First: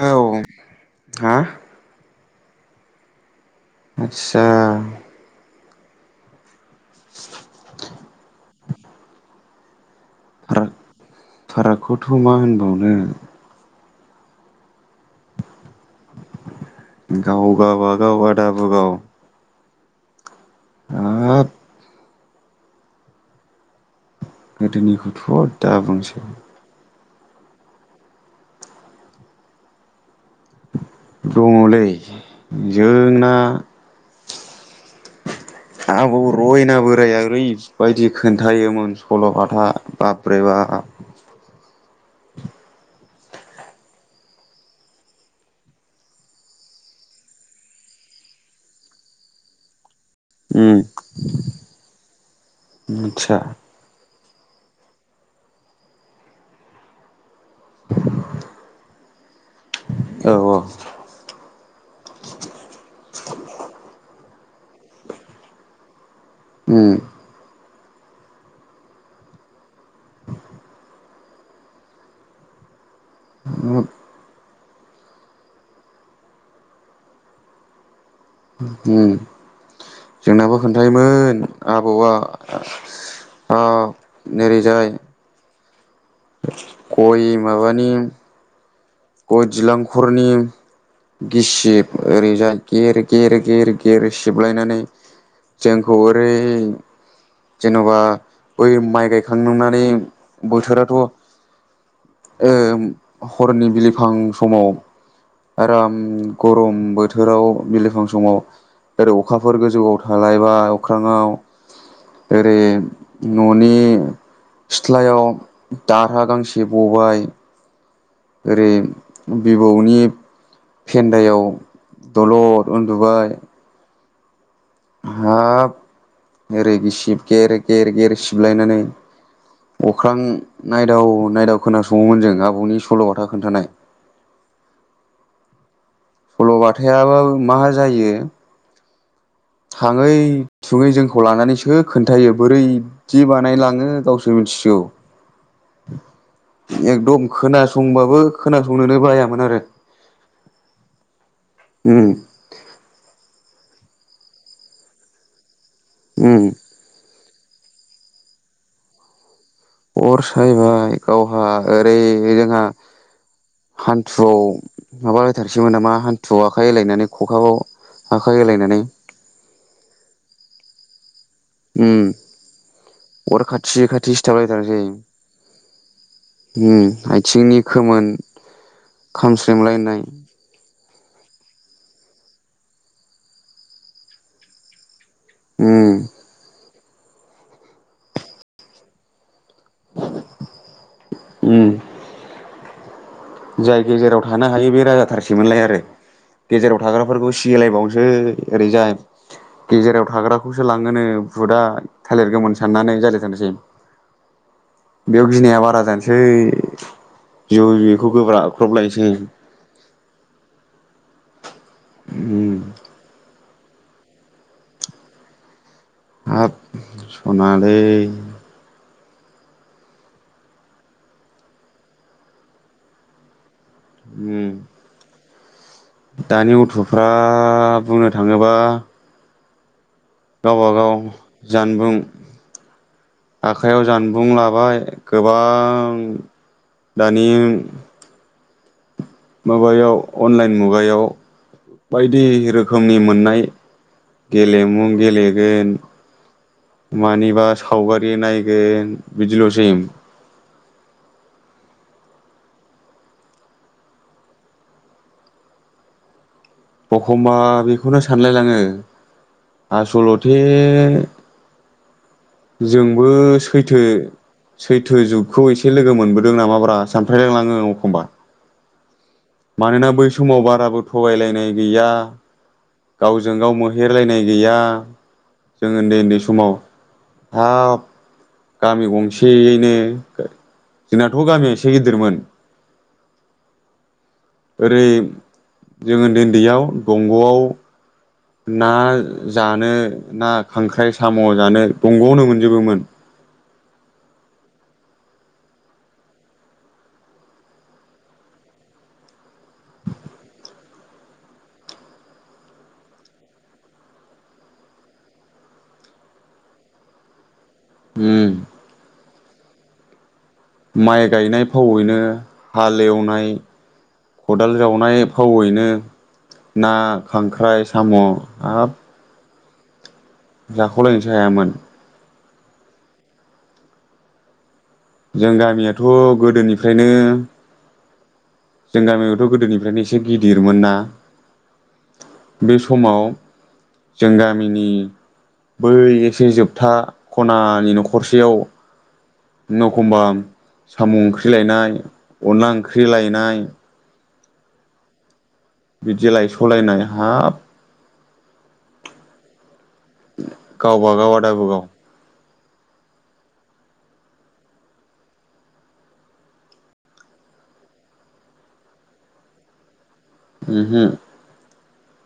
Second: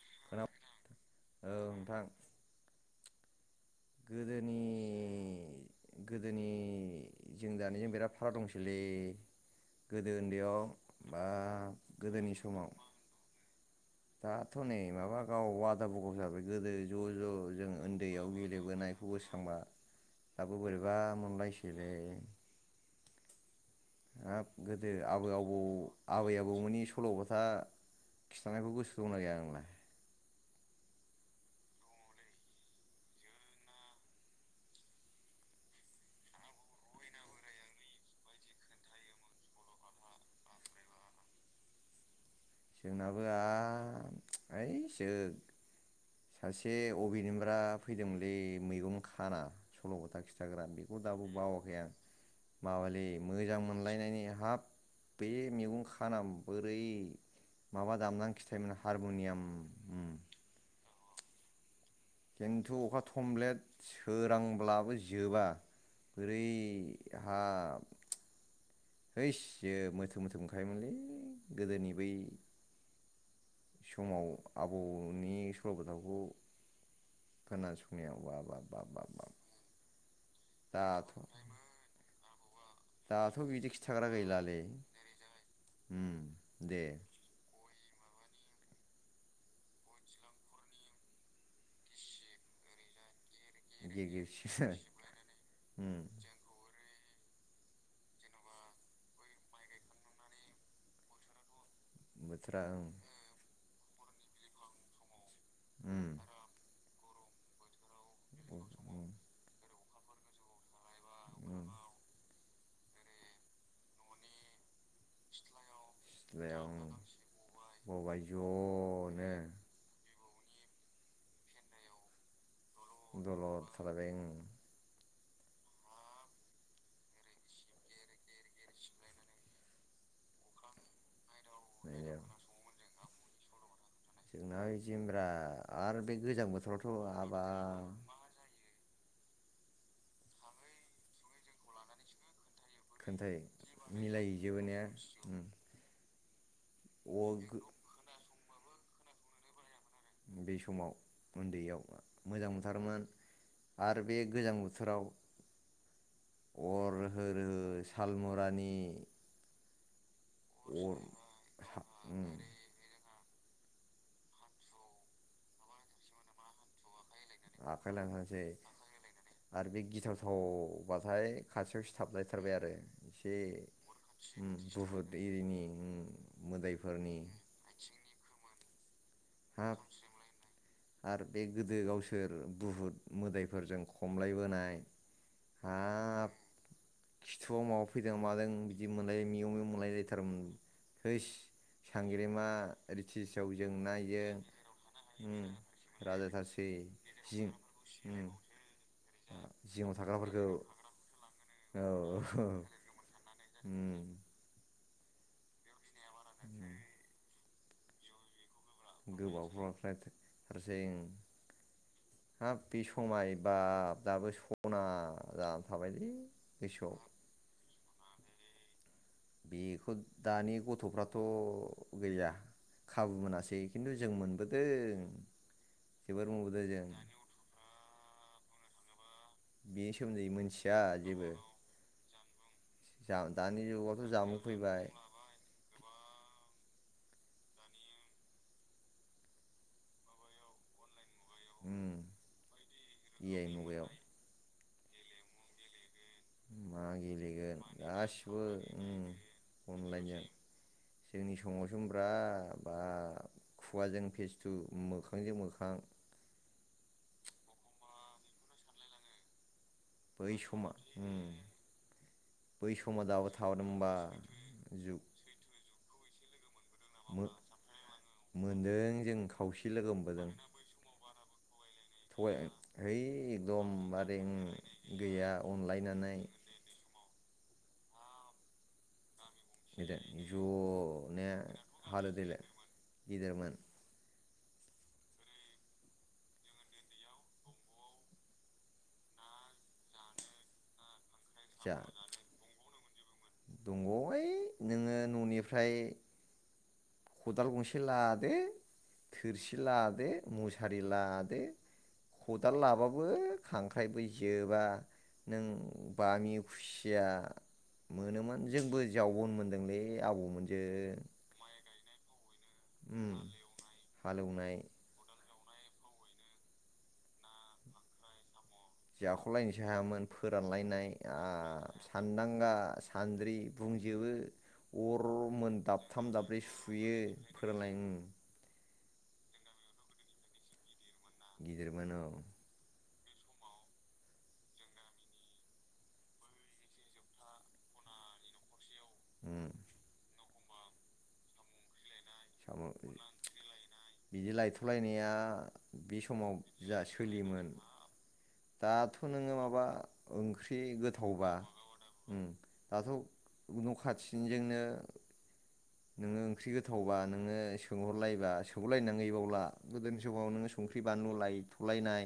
औ। हा? नोंथां आचसा गोदोनि गोदोनि नि जों दानिजों बिराद फाराग दंसैलै गोदो उन्दैयाव फाराग बा फारागखौथ' मा गोदोनि समाव होनबावनो दाथ' नै माबा गाव आदा बुगाव जाबाय गोदो ज' गाव ज' जों गाबागाव उन्दैयाव आदा बुगाव गेलेबोनायखौ गोसोखांबा दाबो बोरैबा हाब मोननलायसैलै हाब गोदो आबै गोदोनिखौथ' आबौ दा बुंसै आबै आबौमोननि सल'बाथा खिथानायखौ गोसो दंना गैया नोंलाय? दङ'लै जोंना आबौ रयना बोराया ओरैबायदि खोन्थायोमोन सल'बाथा बाब्रेबा जोंनाबो आ ओइसो सासे अबेनिब्रा फैदोंमोनलै मैगं खाना सल' बाथा खिथाग्रा उम बेखौ दाबो बावाखै आं माबालि आदसा मोजां मोनलायनायनि हाब बे मैगं खानाम बोरै माबा दामनानै खिथायोमोन हारम'नियाम। औ औ खेंन्थु अखा थमब्लेट सोर रांब्लाबो जोबा ओरै उम हाब हैजो मोथो मोथो मोनखायोमोनलै गोदोनि बै हाब समाव आबौनि सल' बाथाखौ खोनासंनायाव बा बा बा बा उम बा जोंनाबो खोन्थायोमोन दाथ' आबौआ। दाथ' बिदि हाब खिन्थाग्रा गैलालै नोरैजाय उम दे गय माबानि गयदिलांखरनि गिसिब ओरैजाय गेर गेर गेर गिर गेर गिरसि सिबलायनानै जोंखौ उम ओरै जेन'बा बै माइ गायखांननानै बोथोराथ' बोथोरा ओम ओं हरनि बिलि फां समाव आराम उम गरम बो थोराव बिलिफां समाव उम उम ओरै अखाफोर गोजौआव थालायबाय अख्राङाव उम ओरै न'नि सिथ्लायाव दारहा गांसे सिथ्लायाव उम बबाय बबाय ज'नो ओरै बिबौनि फेन्दायाव दलद उन्दुबाय दलद थालायबाय ओं। हाब ओरै गासिब गेर गेर गेर सिबलायनानै अख्रां नायदाव नायदाव नैयाव खोनासङोमोन जों आबौनि स सल'बाथा खोन्थानाय। जोंना जिमब्रा आरो बे गोजां बोथोरावथ' सल'बाथायाबा मा जायो हाबाब थाङै थुङै जोंखौ लानानैसो खोन्थायो। बोरैदि खोन्थायो बानायलाङो गावसो मिलायहैजोबो ने मिथिसिगौ। अ एकदम गो खोनासंबाबो खोनासंनोनो बायामोन आरो बे समाव उन्दैयाव उम मोजां मोनथारोमोन। आरो बे गोजां बोथोराव उम अर हो रोहो सालमुरानि अर सायबाय अर गावहा हा ओरै उम जोंहा। हानथुआव माबाहोथारसैमोन नामा हान्थुआव आखाइ होलायनानै खखाखौ आखाइ लांहोसै आरो बे गिथावथाव बाथाय खाथियाव उम सिथाबलायथारबाय आरो एसे अर खाथि खाथि सिथाबलायथारसै बुहुत इरिनि उम उम मोदायफोरनि खामस्रेंलायनाय आर बे गोदो गावसोर बुहुद मोदायफोरजों खमलायबोनाय उम। हाब खिथुआव माबा फैदों मादों बिदि मोनलाय मिउ मिउ मोलायलायथारोमोन हैस उम सांग्रिमा रिथिसाव जोंनाय हानाय हायौ बे राजाथारखिमोनलाय आरो राजाथारसै गेजेराव थाग्राफोरखौ जिं सिलायबावनोसै उम ओरैजाय। जिङाव गेजेराव थाग्राफोरखौ थाग्राखौसो लाङोनो बुदा औ थालिरगौमोन साननानै जालायथारनोसै उम बेयाव गिनाया बारा जानोसै उम ज' यो गुगोब्राब [unintelligible] उम हाब बे स'माय बा दाबो स'ना जा हाब स'ना लै [unintelligible] बेखौ दानि गथ'फ्राथ' गैया खाबु मोनासै खिन्थु जों उम मोनबोदों जोबोर दानि मोनबोदों जों गथ'फ्रा बुङो थाङोबा बेछ गावबागाव जानबुं जा दानि आखाइयाव जुगावथ' जानबुं जामुं लाबाय फैबाय गोबां दानि माबायाव अनलाइन मुगायाव बायदि रोखोमनि उम ए मोननाय आइ मुगायाव गेलेमु गेलेगोन। मा मानिबा गेलेगोन सावगारि गासिबो नायगोन उम बिदिल'सै अनलाइनजों जोंनि समाव जुमब्रा बा खुवाजों फेस्थु मोखांजों मोखां एखमबा बेखौनो सानलायलाङो। बै आसलथे समा उम बै समा जोंबो दाबो सैथो थाबोदोंबा सैथो जुग जुगखौ एसे लोगो मोनबो दों [unintelligible] मो सानफ्रांलायलांङो अ खमबा। मोनदों जों खावसे मानोना लोगो बै मोनबोदों समाव बाराबो थगायलायनाय गैया थगाय है गावजों गाव एकदमबारे मोहेरलायनाय उम गैया गैया जों उन्दै अनलायनानै उन्दै समाव। हाब गामि गंसे यैनो बिदिनो जोंनाथ' ज'नो गामियाव एसे गिदिरमोन। हालोदैलाय गिदिरमोन। ओरै जोङो उन्दै उन्दैयाव दंग'आव ना जानो ना खांख्राइ साम' जानो जा दंग'आवनो मोनजोबोमोन। दंग' ओइ नोङो न'निफ्राय खदाल गंसे लादो थोरसि लादो मुसारि लादो खदाल लाबाबो खांख्राइबो जोबा नों बामि, खुसिया उम मोनोमोन जोंबो जाव [inaudible] माइ गायनाय फावैनो। [inaudible] उम हालेवनाय खदाल हालेवनाय जावनाय। फावैनो ना खांख्राइ साम' हाब। जाख'लायनोसै हायामोन। फोरानलायनाय जाख'लायनोसो हायामोन सान्दां गा सान्द्रि बुंजोबो। जों अरमोन गामियाथ' दाबथाम दाब्रै गोदोनिफ्रायनो सुयो फोरलायनो। जों गामियावथ' गोदोनिफ्रायनो एसे गिदिरमोनना। [inaudible] जों गामिनि बै एसे जोबथा खनानि न'खरसेयाव उम एखनबा। साम' ओंख्रि लायनाय अनला साम' ओंख्रि लायनाय। बिदि लायथ'लायनाया। बे बिदि समावब जा लायस'लायनाय हाब सोलियोमोन। दाथ नोङो माबा। ओंख्रि गावबा गाव गोथावबा आदाबो गाव उम। दाथब न' खाथिनिजोंनो नोङो ओंख्रि गोथावबा। नोङो सोंहरलायबा सौबोलायनांङानो गैबावला। गोदोनि समाव नोङो संख्रि ओमहो बानलु लायथ उलायनाय।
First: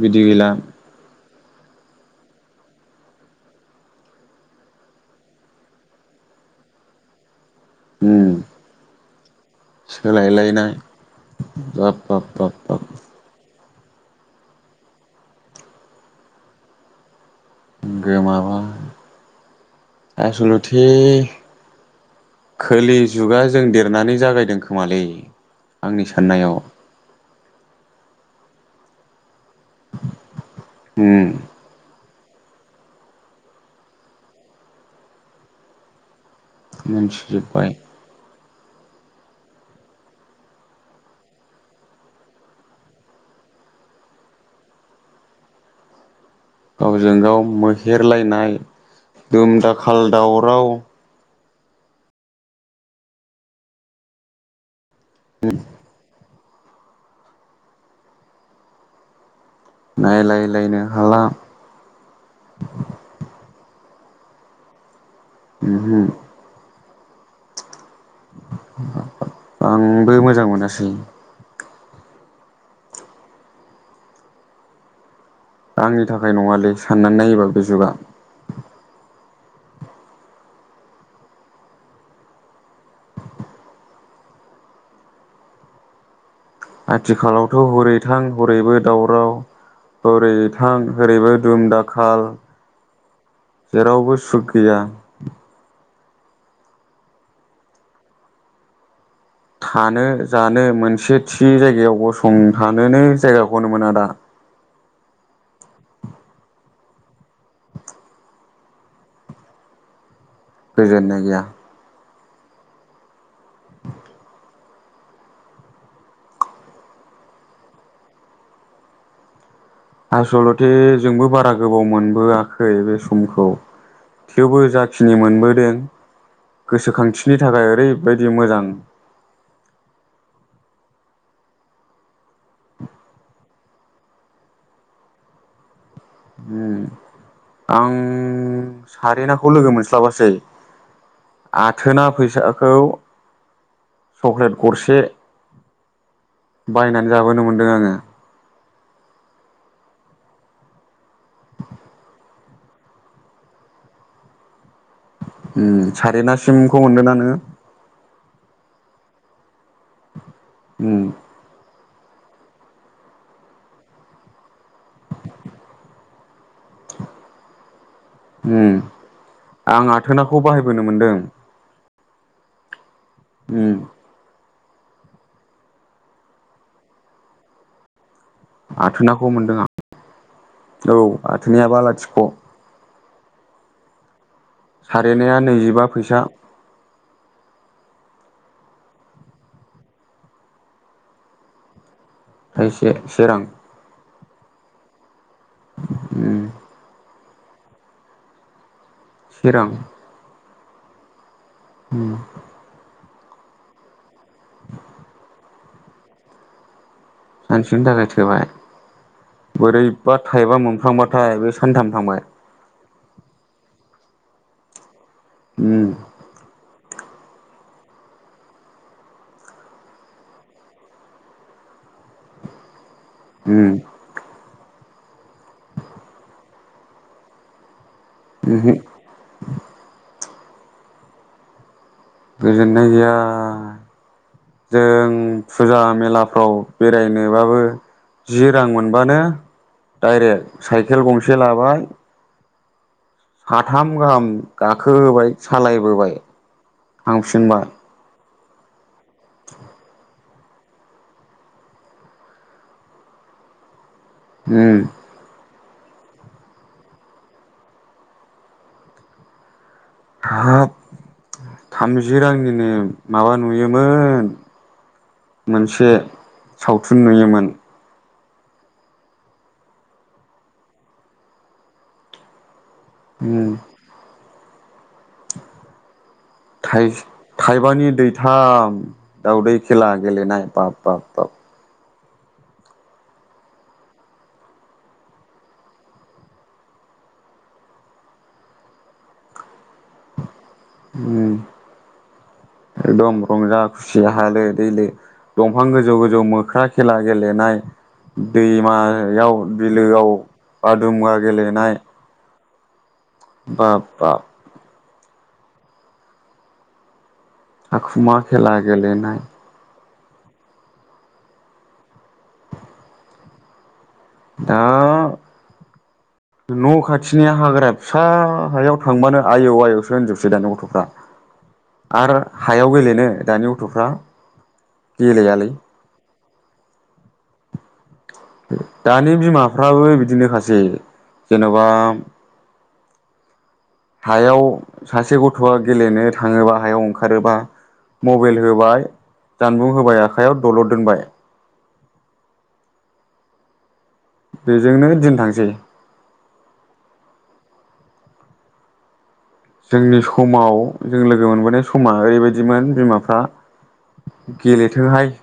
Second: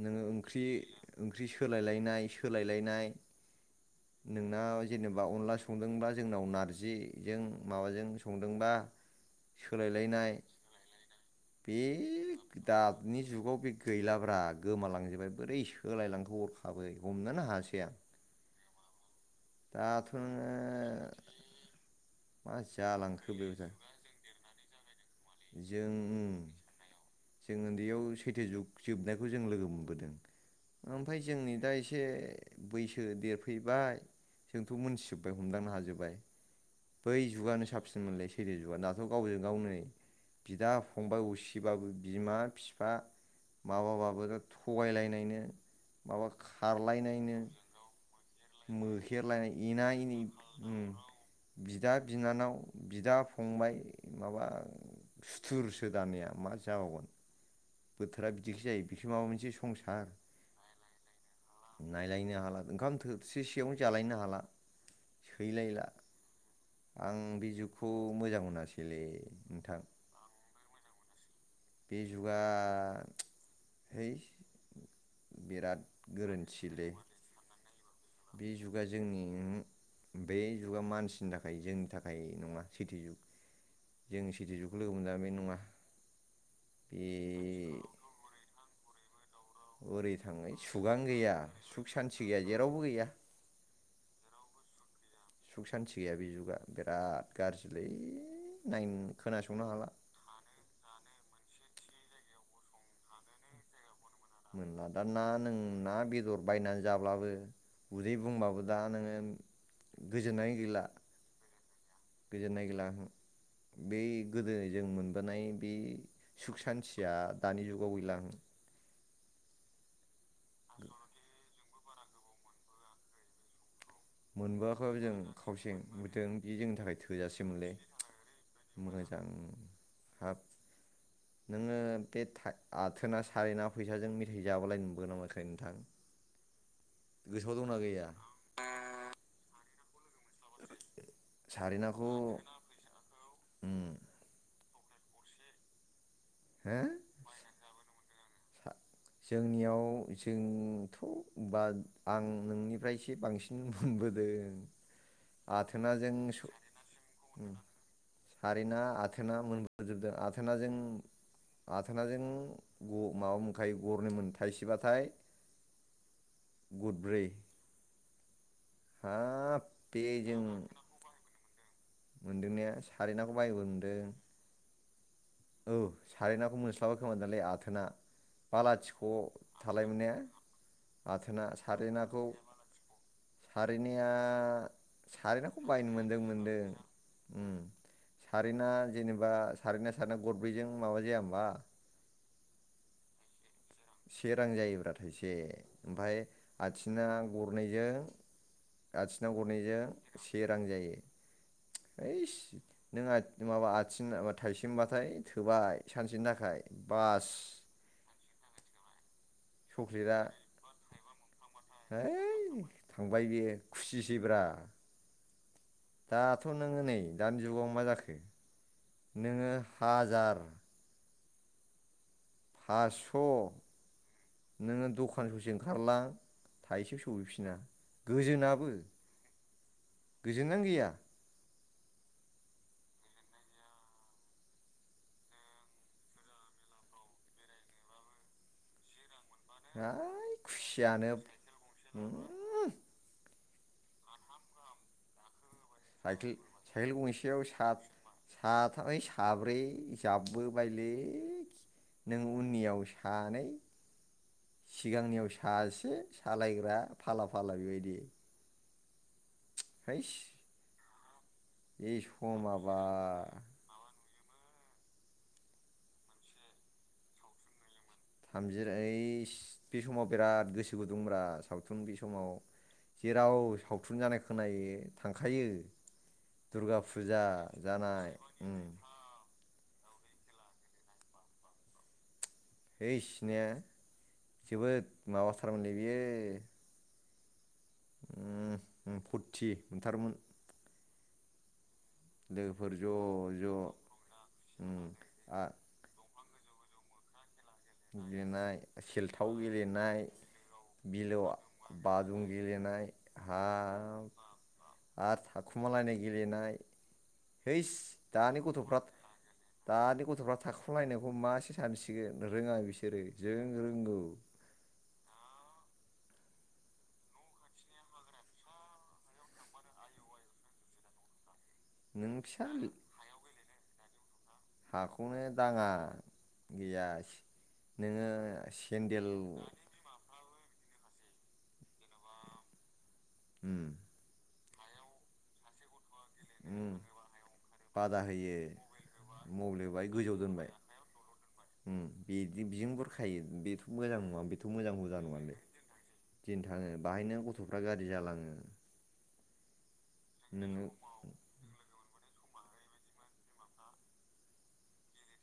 बिदि नोङो गैला ओंख्रि। ओंख्रि सोलालायनाय सोलायलायनाय नोंना जेनेबा अनला संदोंब्लाा जोंनाव नारजिजों। माबाजों उम संद दों बा सोलायलायनाय बे बाब बाब बाब बाब दाबनि जुगाव बे गैलाब्रा गोमालांजोबबाय बोरै सोलायलांखो हरखाबै हमनो हा। गोमाबाय। दाथ' नोङो आसलथे मा खोलि जालांखो जुगा जों बेबा देरनानै जागायदों खोमालै। जों आंनि साननायाव। जों उन्दैयाव सैथो जुग जोबनायग खौ जों लोगो मोनबोदों उम ओमफाय जोंनि दा एसे बैसो देरफैबाय जोंथ' मोनथिजोबबाय हमदांनो हाजोबबाय बै जुगानो मोनथिजोब्बाय साबसिन मोनलै सै थो जुगा दाथ' गावजों गाव नै बिदा-फंबाय असिबाबो बिमा-फिफा माबाबाबो थगायलायनायनो माबा गावजों खारलायनायनो गाव मोहेरलायनाय मोहेरलायनाय दुम एना दाखाल एनि दावराव उम बिदा-बिनानाव बिदा-फंबाय माबा सुथुरसो दानिया मा जाबावगोन? बोथोरा बिदिखि जायो बिख माबा मोनसे स संसार नायलायलायनो हाला नायलायनो हाला ओंखाम थोबथिसेयावनो जालायननो हाला सैलायला ओमहो आं बे जुगखौ मोजां मोनासैलै नोंथां। सै। बे जुगा है। बिराद आंनि थाखाय नङालै गोरोन्थिलै साननानै नायोबा बे जुगा। बे जुगा जोंनि बे जुगा मानसिनि थाखाय जोंनि थाखाय नङा सैथो जुग जों सैथो जुग लोगो मोननाया बे नङा। बे आथिखालावथ' हरैथां हरैबो दावराव ओरै थाङै थां सुगानो ओरैबो गैया दुम सुख सान्थि दाखाल गैया जेरावबो गैया जेरावबो सुख गैया। सुख सान्थि गैया बे जुगा बिराद गाज्रिलै नायनो। खोनासंनो हाला थानो जानो मोनसे थि जायगायाव गसंथानोनो जायगाखौनो मोना दा। मोनला दा ना नों ना बेदर बायनानै जाब्लाबो उदै बुंबाबो दा नोङो गोजोननाय गैला। गोजोननाय गैया गोजोन्नाय गैला बै गोदो जों मोनबोनाय बे सुख सान्थिया दानि जुगाव गैला। आसलथे जोंबो बारा गोबाव मोनबोआखै बे समखौ थेवबो मोनबोआखैबाबो जों जाखिनि मोनबोदों खावसेबोदों बे जोंनि थाखाय गोसोखांथिनि थाखाय थोजासेमोनलै ओरैबायदि मोजां मोजां हाब नोङो बे था-आथोना सारेना फैसाजों मेथाइ जाबोलायनो मोनगोना मोनाखै नोंथां? उम गोसोआव दंना आं गैया सारेनाखौ लोगो मोनस्लाबाखिसै। आथोना सारेनाखौ फैसाखौ उम सक्लेट गरसे हो बायनानै जाबोनो मोनदों आङो जोंनियाव जोंथ' बा आं नोंनिफ्रायसो बांसिन मोनबोदों। उम आथोनाजों सारेनासिमखौ मोनदोंना नोङो? सारेना आथ आथोना मोनबोजोबदों आ थोनाजों उम थोनाजों माबा मोन थाइ गरनै थायसेबाथाय गदब्रै। उम आं आथोनाखौ जों बाहायबोनो मोनदों। मोनदोंनाया? सारैनाखौ बाहाय बोनो उम मोनदों औ साराय नाखौ मोनस्लाब खोमा दालै आथोना बालाथिख' आथोनाखौ मोनदों आं थालाय मोना औ आथोना आथोनाया बा सारै लाथिख' नाखौ सारिनिया सारेनाया सारेनाखौ नैजिबा बाहायनो फैसा मोनदों मोनदों उम सारेना जेनेबा सारेना साना गरब्रैजों माबा जाया होनबा? थायसे से रां। से रांजायोब्रा थायसे एखे ओमफाय उम आथिना गरनैजों आथिना से रां गरनैजों से रां जायो उम इस नों माबा आथि मा थाइसे मोनबाथाय थोबाय सानसेनि थाखाय बास सानसेनि थाखाय थोबाय बोरैबा चक्लेटआ थाइबा मोनफ्लांबाथाय बे सानथाम थांबाय सिब्रा उम दाथ' नों नै दानि जुगाव मा जाखो नोङो हाजार फास उम नोङो दखान ससे ओंखारलां थाइसेबो सफैफिना गोजोनाबो उमहो गोजोननायानो गैया गोजोननाय गैया जों फुजा मेलाफ्राव बेरायनोबाबो जि रां मोनबानो ओइ डाइरेक्ट साइकेल खुसियानो गंसे लाबाय उम, साथाम गाहाम गाखो होबाय सालायबोबाय साइकेल थांफिनबाय साथामै यै साब्रै जाबबोबाय लै नों उननियाव सानै उम सिगांनियाव सासे सालायग्रा फाला फाला बेबायदि हैस हाब बे थामजि रांनि समा नो बा माबा नुयोमोन। मोनसे सावथुन नुयोमोन। थामजिर यैस बे समाव बिराद गोसो गुदुंब्रा सावथुन बे समाव। जेराव उम सावथुन जानायख खोनायो थांखायो। दुर्गा थाइज फुजा थायबानि जानाय उम दैथाम दावदै खेला गेलेनाय बाब-बाब-बाब है सिनाया जोबोद माबाथारमोनलै बियो। ओम होम फुरथि मोनथारोमोन। उम लोगोफोर ज' एकदम ज' रंजा खुसिया हालो उम दैलो आ दंफां गोजौ गोजौ मो ख्रा खेला गेलेनाय गेलेनाय दैमा सेलथाव याव गेलेनाय बिलोआव आदुमुवा बिलोआव गेलेनाय बाजुं गेलेनाय हा बाब बाब आर थाखुमालायनाय गेलेनाय हैस थाखुमा दानि खेला गथ'फ्रा गेलेनाय दानि गथ'फ्रा थाखुमालायनायखौ मासो सानसिगोन रोंङा बिसोरो जों रोंगौ। दा न' खाथिनि हाग्रा फिसा हायाव थांबानो आयौ आयौसो होनजोबसै दानि गथ'फ्रा। नों आरो फिसा हायाव गेलेनो दानि गथ'फ्रा हाखौनो गेलेयालै दांङा गैया नोङो सेन्देल दानि बिमाफ्राबो बिदिनो खा सै जेनेबा उम हायाव सासे गथ'आ गेलेनो थांङोबा उम हायाव ओंखारोबा बादा होयो मबाइल होबाय जानबुं मब्लेबाय होबाय गोजौ आखाइयाव दोनबाय दलद दोनबाय। बिदि बिजों बुरखायो [inaudible] मोजां नङा बेथ' मोजां बेजोंनो दिन नङा थांसै दिन थाङो बाहायनो गथ' [inaudible] गथफ्रा गाज्रि जालाङो [inaudible] जोंनि समाव नोङो जों लोगो मोनबोनाय समा ओरैबायदि बिदिमोन बिमाफ्रा गेलेथोंहाय।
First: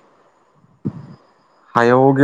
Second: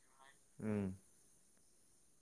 उम। [inaudible] हायाव